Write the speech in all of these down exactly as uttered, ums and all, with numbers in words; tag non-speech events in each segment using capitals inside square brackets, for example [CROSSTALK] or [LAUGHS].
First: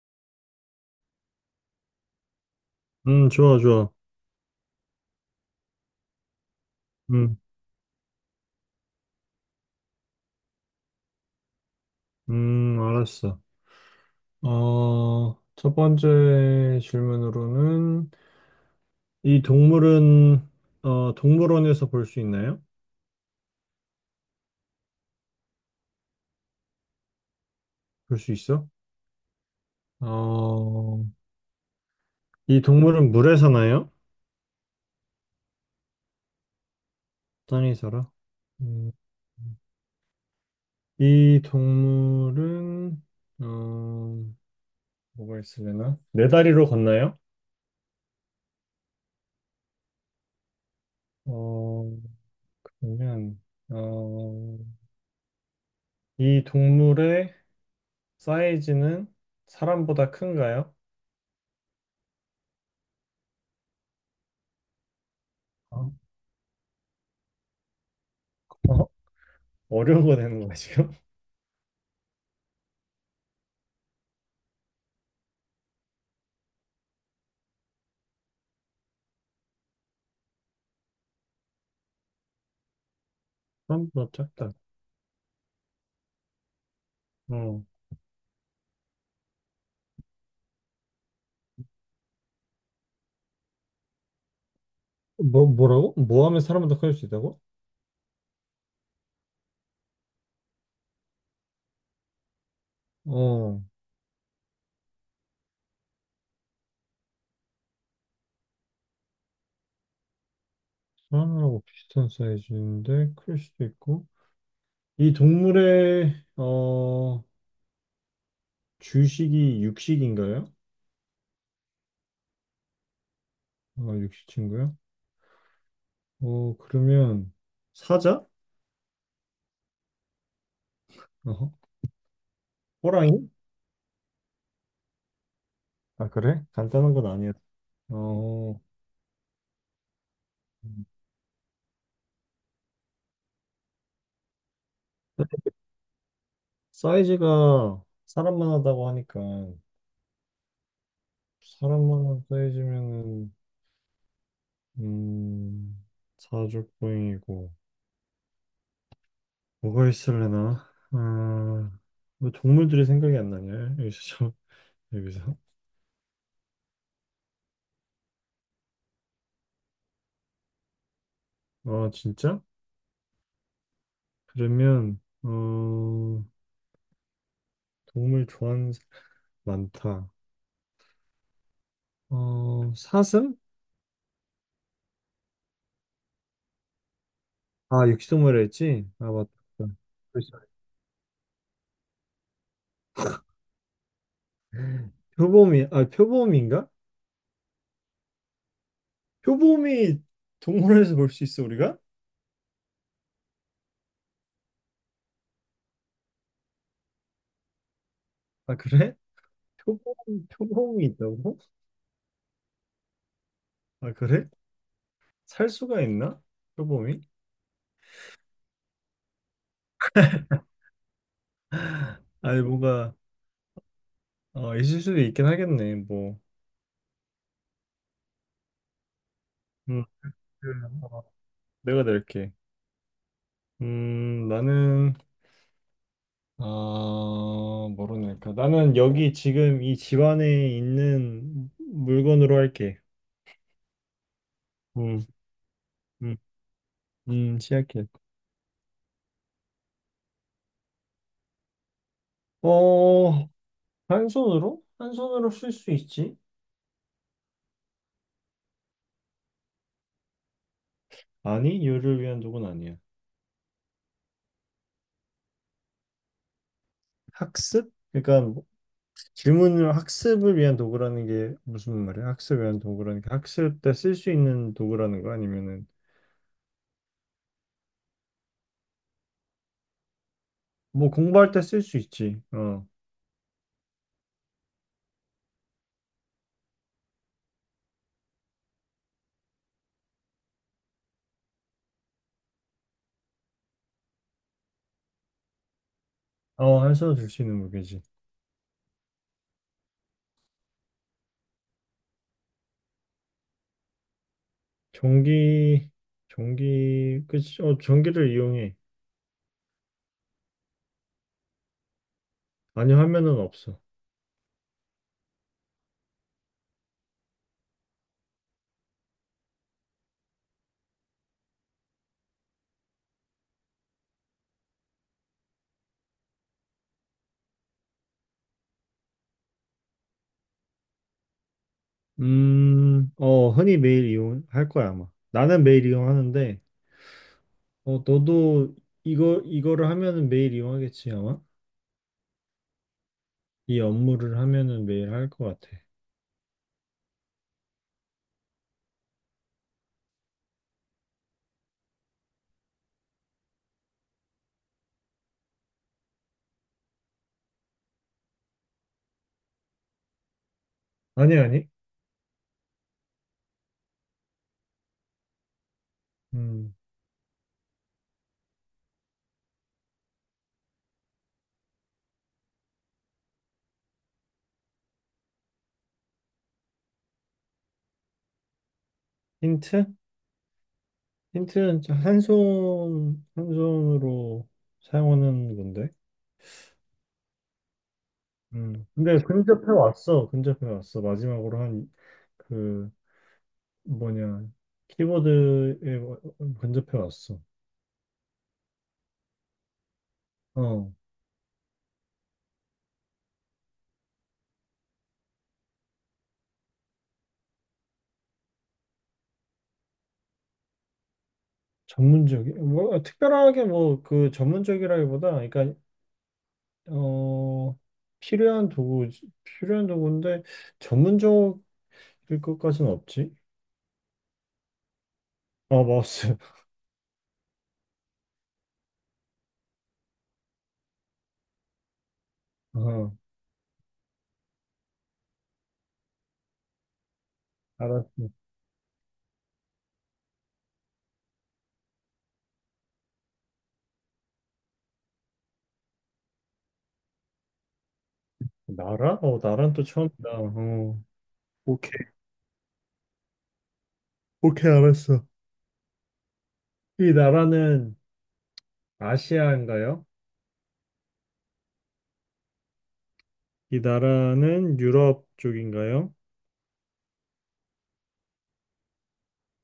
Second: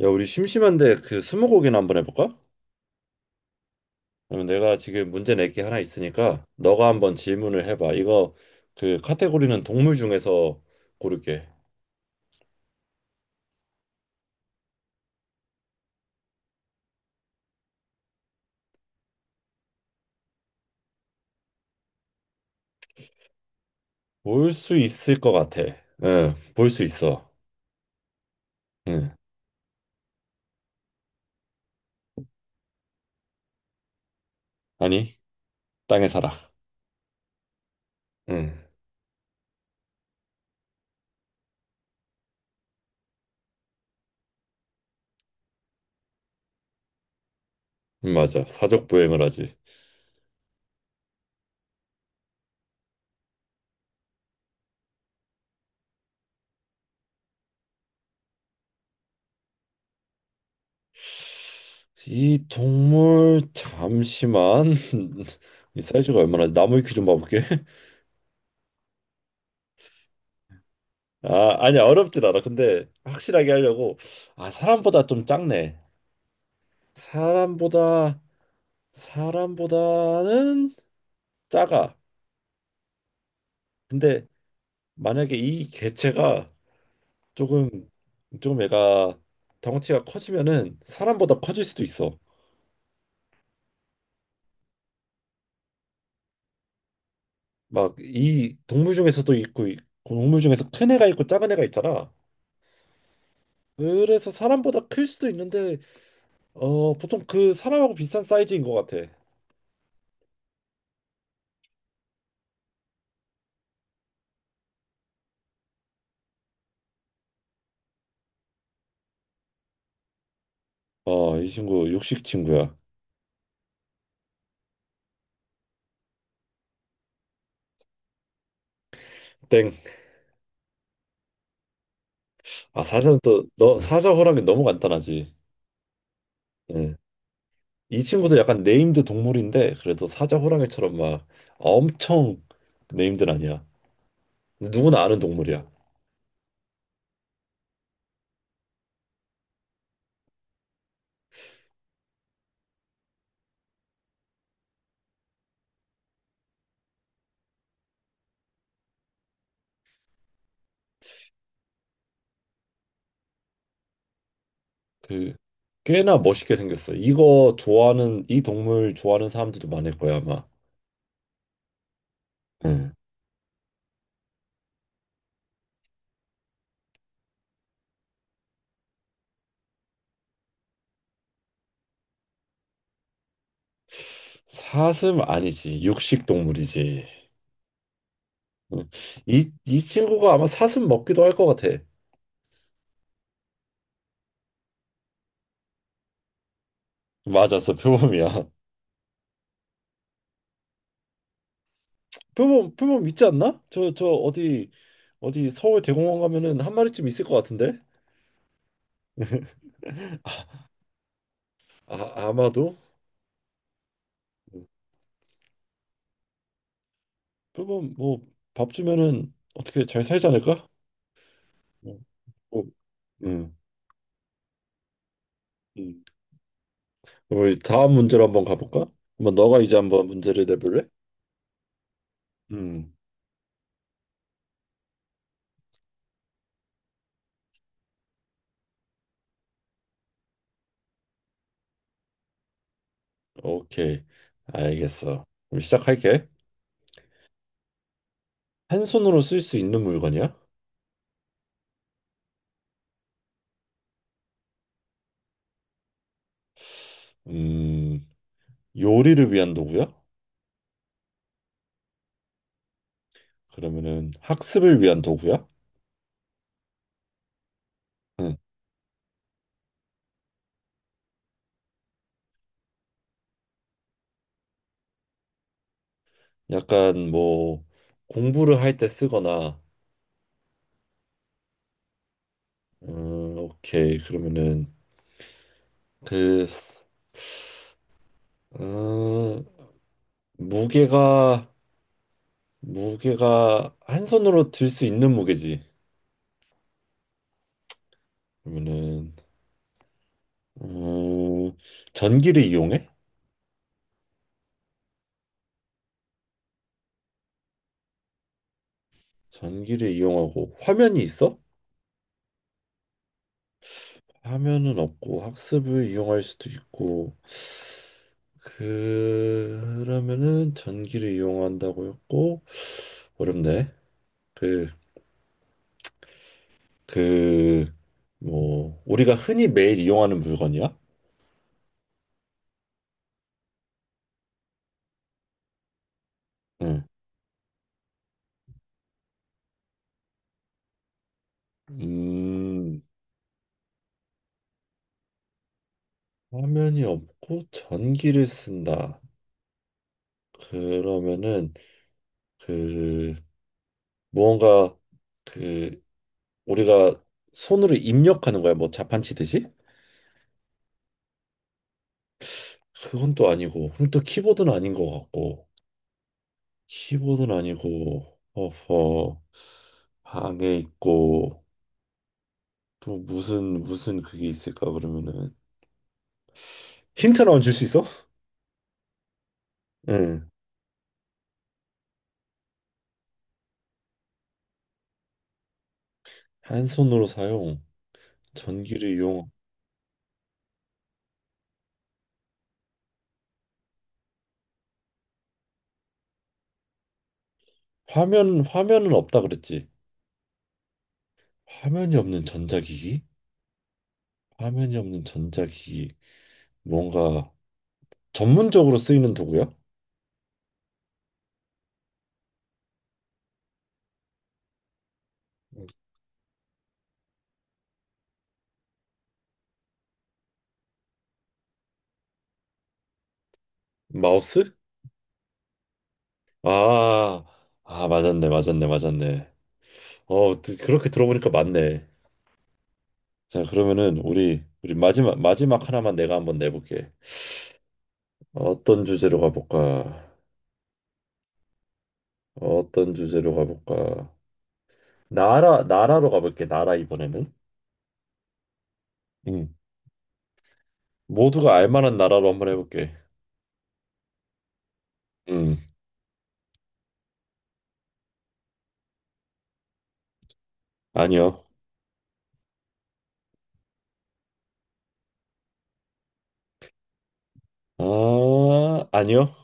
야, 우리 심심한데 그 스무고개나 한번 해볼까? 음, 좋아, 좋아. 그러면 내가 지금 문제 낼 게 하나 있으니까 너가 한번 음, 질문을 해봐. 이거 그 카테고리는 동물 중에서 고를게. 음, 알았어. 어, 첫 번째 질문으로는 이 동물은 어, 동물원에서 볼 수 있나요? 볼 수 있을 것 같아. 응, 볼 수 있어. 볼 수 있어? 응, 어, 이 동물은 물에 사나요? 아니 땅에 살아. 땅에 살아? 응, 음, 이 동물은 어, 뭐가 있으려나? 네 다리로 걷나요? 응, 맞아. 사족 보행을 하지. 어, 그러면 어, 이 동물의 사이즈는 사람보다 큰가요? 이 동물 잠시만 [LAUGHS] 이 아, 사이즈가 얼마나 나무 위키 좀 봐볼게. [LAUGHS] 어? 어려운 거 되는 거야, 지금? [LAUGHS] 아, 아니 어렵진 않아. 근데 확실하게 하려고 아 사람보다 좀 작네. 사람보다 사람보다는 작아. 사람보다 근데 짧다. 만약에 이 개체가 어. 조금 좀 애가 덩치가 커지면은 사람보다 커질 수도 있어. 뭐, 뭐라고? 뭐 하면 사람보다 클 수 있다고? 막 이 동물 중에서도 있고 이 동물 중에서 큰 애가 있고 작은 애가 있잖아. 어, 그래서 사람보다 클 수도 있는데 어 보통 그 사람하고 비슷한 사이즈인 것 같아. 사람하고 비슷한 사이즈인데 클 수도 있고. 이 동물의 어, 주식이 육식인가요? 어 이 친구 육식 친구야. 어, 육식친구요? 어, 그러면 사자? 땡. 어허. 아 사자는 호랑이? 또 너 사자 호랑이 너무 간단하지. 아, 그래? 간단한 예. 건 아니야. 이 친구도 어, 약간 네임드 동물인데 그래도 사자 호랑이처럼 막 엄청 네임드는 아니야. 누구나 아는 동물이야. 사이즈가 사람만 하다고 하니까 사람만 한 사이즈면은 음, 사족보행이고 뭐가 있을래나? 아, 뭐 동물들이 생각이 안 나냐? 여기서 [LAUGHS] 좀- 그 여기서. 꽤나 멋있게 생겼어. 이거 좋아하는 이 동물 좋아하는 사람들도 많을 거야 아마. 아, 진짜? 응. 그러면 어, 동물 좋아하는 사람 많다. 어, 사슴? 사슴 아니지 육식 동물이지. 아, 육식동물이라 했지? 응. 아, 맞다. 이, 이 친구가 그렇죠. 아마 사슴 먹기도 할 것 같아. 표범이 아, 표범인가? 맞았어 표범이야. 표범이 동물원에서 볼 수 있어, 우리가? [LAUGHS] 표범 표범 있지 않나? 저 저 어디 어디 서울 대공원 가면은 한 마리쯤 있을 것 같은데? 아, 그래? 표범 [LAUGHS] 표범이 있다고? 아, 아마도. 아, 그래? 응. 살 수가 있나? 표범이? 그러면 뭐 밥 주면은 어떻게 잘 살지 않을까? 어, 아니, 어, 뭔가 음, 아, 있을 수도 있긴 하겠네. 음. 뭐. 그럼 우리 다음 문제로 한번 가볼까? 한번 너가 이제 음, 한번 문제를 그, 내볼래? 어, 내가 낼게. 음, 음, 나는, 아, 뭐로 낼까? 나는 여기 지금 이 집안에 있는 물건으로 할게. 오케이, 음, 알겠어. 그럼 음, 시작할게. 음, 시작해. 한 손으로 쓸 수 있는 물건이야? 어, 한 손으로? 한 손으로 쓸 수 있지? 음, 요리를 위한 도구야? 아니, 요를 위한 도구는 아니야. 그러면은 학습을 위한 도구야? 학습? 그러니까 응. 뭐 질문을 학습을 위한 도구라는 게 무슨 말이야? 학습을 위한 도구라는 게 학습 때 쓸 수 있는 도구라는 거 아니면은 약간 뭐 공부를 할 때 쓰거나, 뭐 공부할 때 쓸 수 있지. 어, 음, 오케이. 그러면은 그, 쓰- 음, 무게가 무게가 한 손으로 들 수 있는 무게지. 어, 한손으로 들 수 있는 무게지. 그러면은 음, 전기를 이용해? 전기, 전기, 그치? 어, 전기를 이용해. 전기를 이용하고 화면이 있어? 아니, 화면은 없어. 화면은 없고 학습을 이용할 수도 있고 그- 그러면은 전기를 이용한다고 했고 어렵네. 그 그 뭐 우리가 흔히 매일 이용하는 물건이야? 음, 어, 흔히 매일 이용할 거야, 아마. 나는 매일 이용하는데, 응. 어, 너도 이거, 이거를 하면은 매일 이용하겠지, 아마? 음, 이 업무를 하면은 매일 할 것 같아. 화면이 없고 전기를 쓴다. 그러면은 그 무언가 그 우리가 손으로 입력하는 거야 뭐 자판치듯이 아니, 아니. 그건 또 아니고 그럼 또 키보드는 아닌 것 같고 음, 키보드는 아니고 어허 방에 있고 또 무슨 무슨 그게 있을까 그러면은 힌트 나만 줄 수 있어? 힌트? 응. 힌트는 한 손, 한 손으로 사용하는 건데. 한 손으로 사용 음. 전기를 근데 이용 근접해 왔어. 근접해 왔어. 마지막으로 한 그 뭐냐 키보드에 어, 어, 근접해 왔어. 화면 화면은 없다 그랬지 어. 화면이 없는 전자기기 화면이 없는 전자기기 뭔가 전문적으로 쓰이는 도구야? 전문적이 뭐 특별하게 뭐 그 전문적이라기보다 그러니까 어 필요한 도구 필요한 도구인데 전문적일 것까지는 없지. 마우스? 아 마우스. [LAUGHS] 아, 아, 맞았네, 맞았네, 맞았네. 어, 드- 그렇게 들어보니까 맞네. 어 자, 그러면은 우리 우리 마지막 마지막 하나만 내가 한번 내볼게. 알았어. 어떤 주제로 가볼까? 어떤 주제로 가볼까? 나라 나라로 가볼게. 나라 이번에는. 나라? 어 나란 음, 또 처음이다. 어 모두가 알 오케이 만한 나라로 한번 해볼게. 오케이 알았어. 음, 이 나라는 아시아인가요? 아니요. 이 나라는 유럽 쪽인가요? 아, 아니요.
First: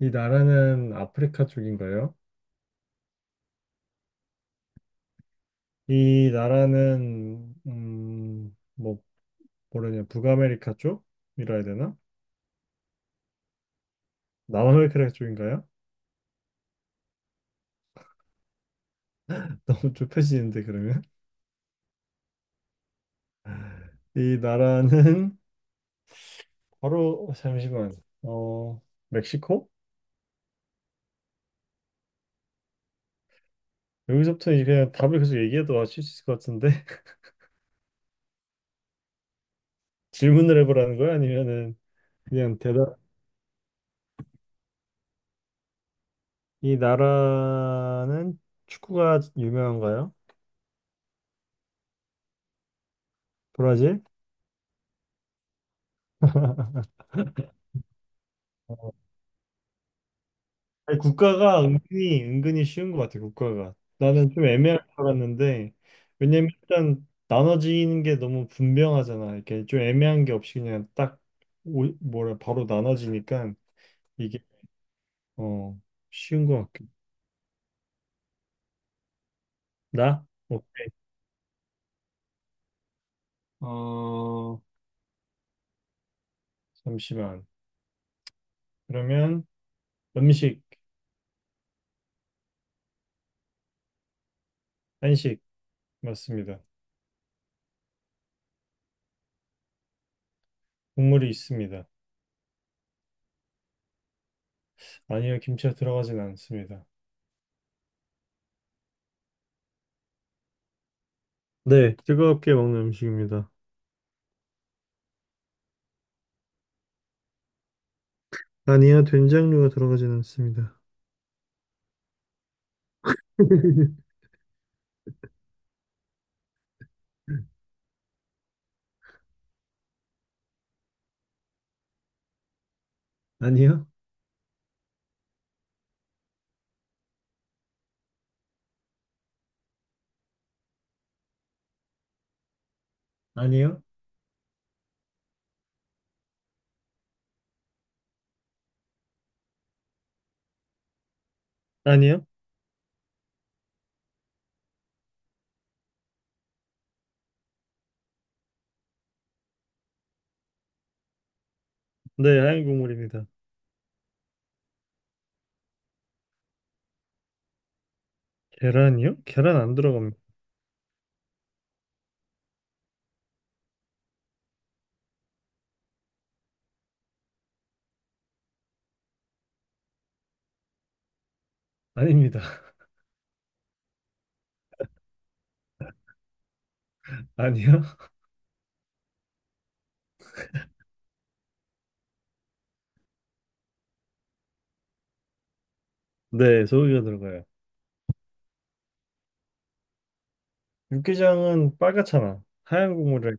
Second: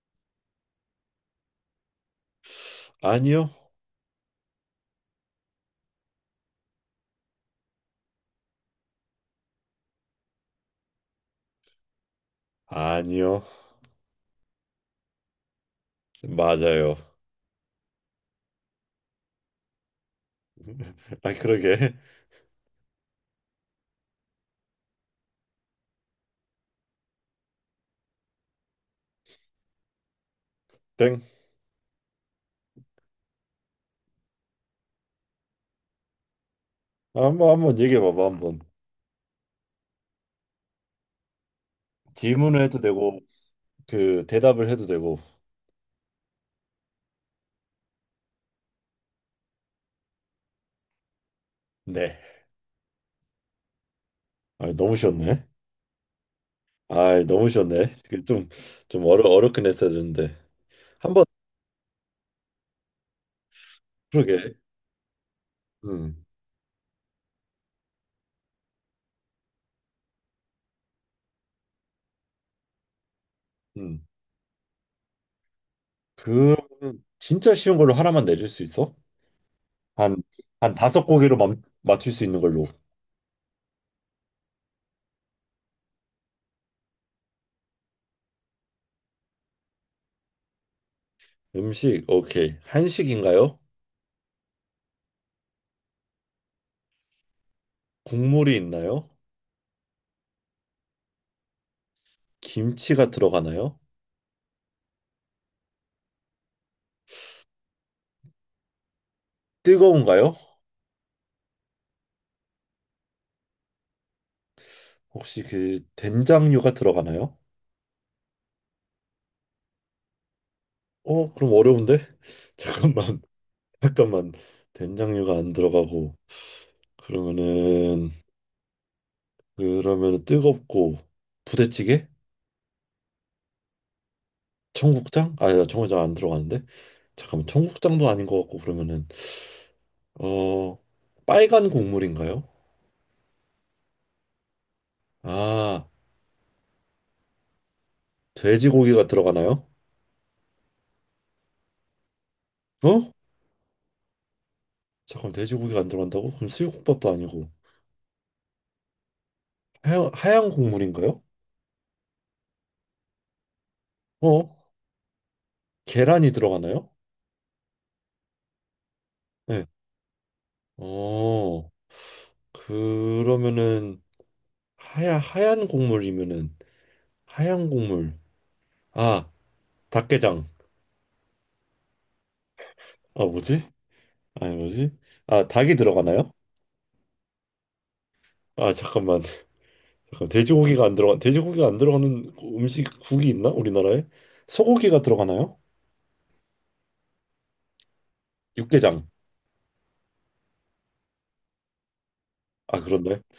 이 나라는 아프리카 쪽인가요? 아니요. 이 나라는 음, 뭐 뭐라냐 북아메리카 쪽이라 해야 되나? 아니요. 남아메리카 쪽인가요? 맞아요. [LAUGHS] 너무 좁혀지는데 그러면 [LAUGHS] 아, 그러게. 이 나라는 바로 어, 잠시만 어 멕시코? 땡. 여기서부터 이제 그냥 답을 계속 얘기해도 아실 수 있을 것 같은데 [LAUGHS] 한번 한번 얘기해 봐봐 한번. 질문을 해보라는 거야? 아니면은 그냥 질문을 해도 대답 되고 그 대답을 해도 되고 이 나라는 축구가 유명한가요? 네 브라질? 아, 너무 쉬웠네 아 너무 쉬웠네 좀좀 어려 어렵긴 했어야 되는데 아니, 한번 국가가 은근히 은근히 쉬운 것 같아. 국가가 나는 좀 그러게 애매할 줄 알았는데 음, 왜냐면 일단 나눠지는 게 너무 분명하잖아. 이렇게 좀 애매한 게 없이 그냥 딱 오- 뭐라 바로 나눠지니까 음. 이게 어 쉬운 것 같긴. 그러면 진짜 쉬운 걸로 하나만 내줄 수 있어? 한 나? 한 오케이. 다섯 고개로 멈, 맞출 수 있는 걸로 어 잠시만. 그러면 음식 음식 오케이 한식인가요? 한식 맞습니다. 국물이 있나요? 국물이 있습니다. 김치가 들어가나요? 아니요 김치가 들어가진 않습니다. 뜨거운가요? 네, 뜨겁게 먹는 음식입니다. 혹시 그 된장류가 들어가나요? 아니요 된장류가 들어가진 않습니다. 어 그럼 어려운데 [LAUGHS] 잠깐만 [LAUGHS] 잠깐만 된장류가 안 들어가고 그러면은 그러면 은 뜨겁고 부대찌개? 아니요? 청국장? 아, 야, 청국장 안 들어가는데 잠깐만 청국장도 아닌 것 같고 그러면은 어 빨간 국물인가요? 아니요? 아 돼지고기가 들어가나요? 아니요? 어? 잠깐 돼지고기가 안 들어간다고? 그럼 수육국밥도 아니고 하얀, 하얀 국물인가요? 네, 하얀 국물입니다. 어? 계란이 들어가나요? 계란이요? 계란 네. 안 들어갑니다. 어 그러면은 하 하얀 국물이면은 하얀 국물 아, 닭게장. 아닙니다. [LAUGHS] 아, 뭐지? 아니, 뭐지? 아, 닭이 들어가나요? 아니요? 아, 잠깐만. 잠깐, 돼지고기가 안 들어가, 돼지고기가 안 들어가는 음식, 국이 있나? 우리나라에? 소고기가 들어가나요? 네, 소고기가 들어가요. 육개장. 육개장은 빨갛잖아. 아, 하얀 그런데. 국물을.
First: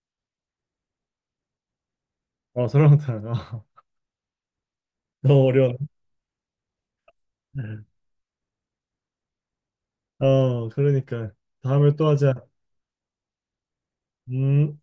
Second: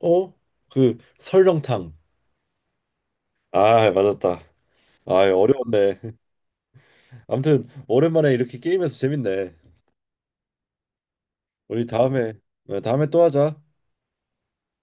어? 그, 설렁탕. 어, 설렁탕. 어, [LAUGHS] 아, 맞았다. 아, 너무 어려워. 어려웠네. 아무튼, 오랜만에 이렇게 게임해서 재밌네. 어, 그러니까. 우리 다음에 또 다음에, 하자. 네, 다음에 또 하자. 음.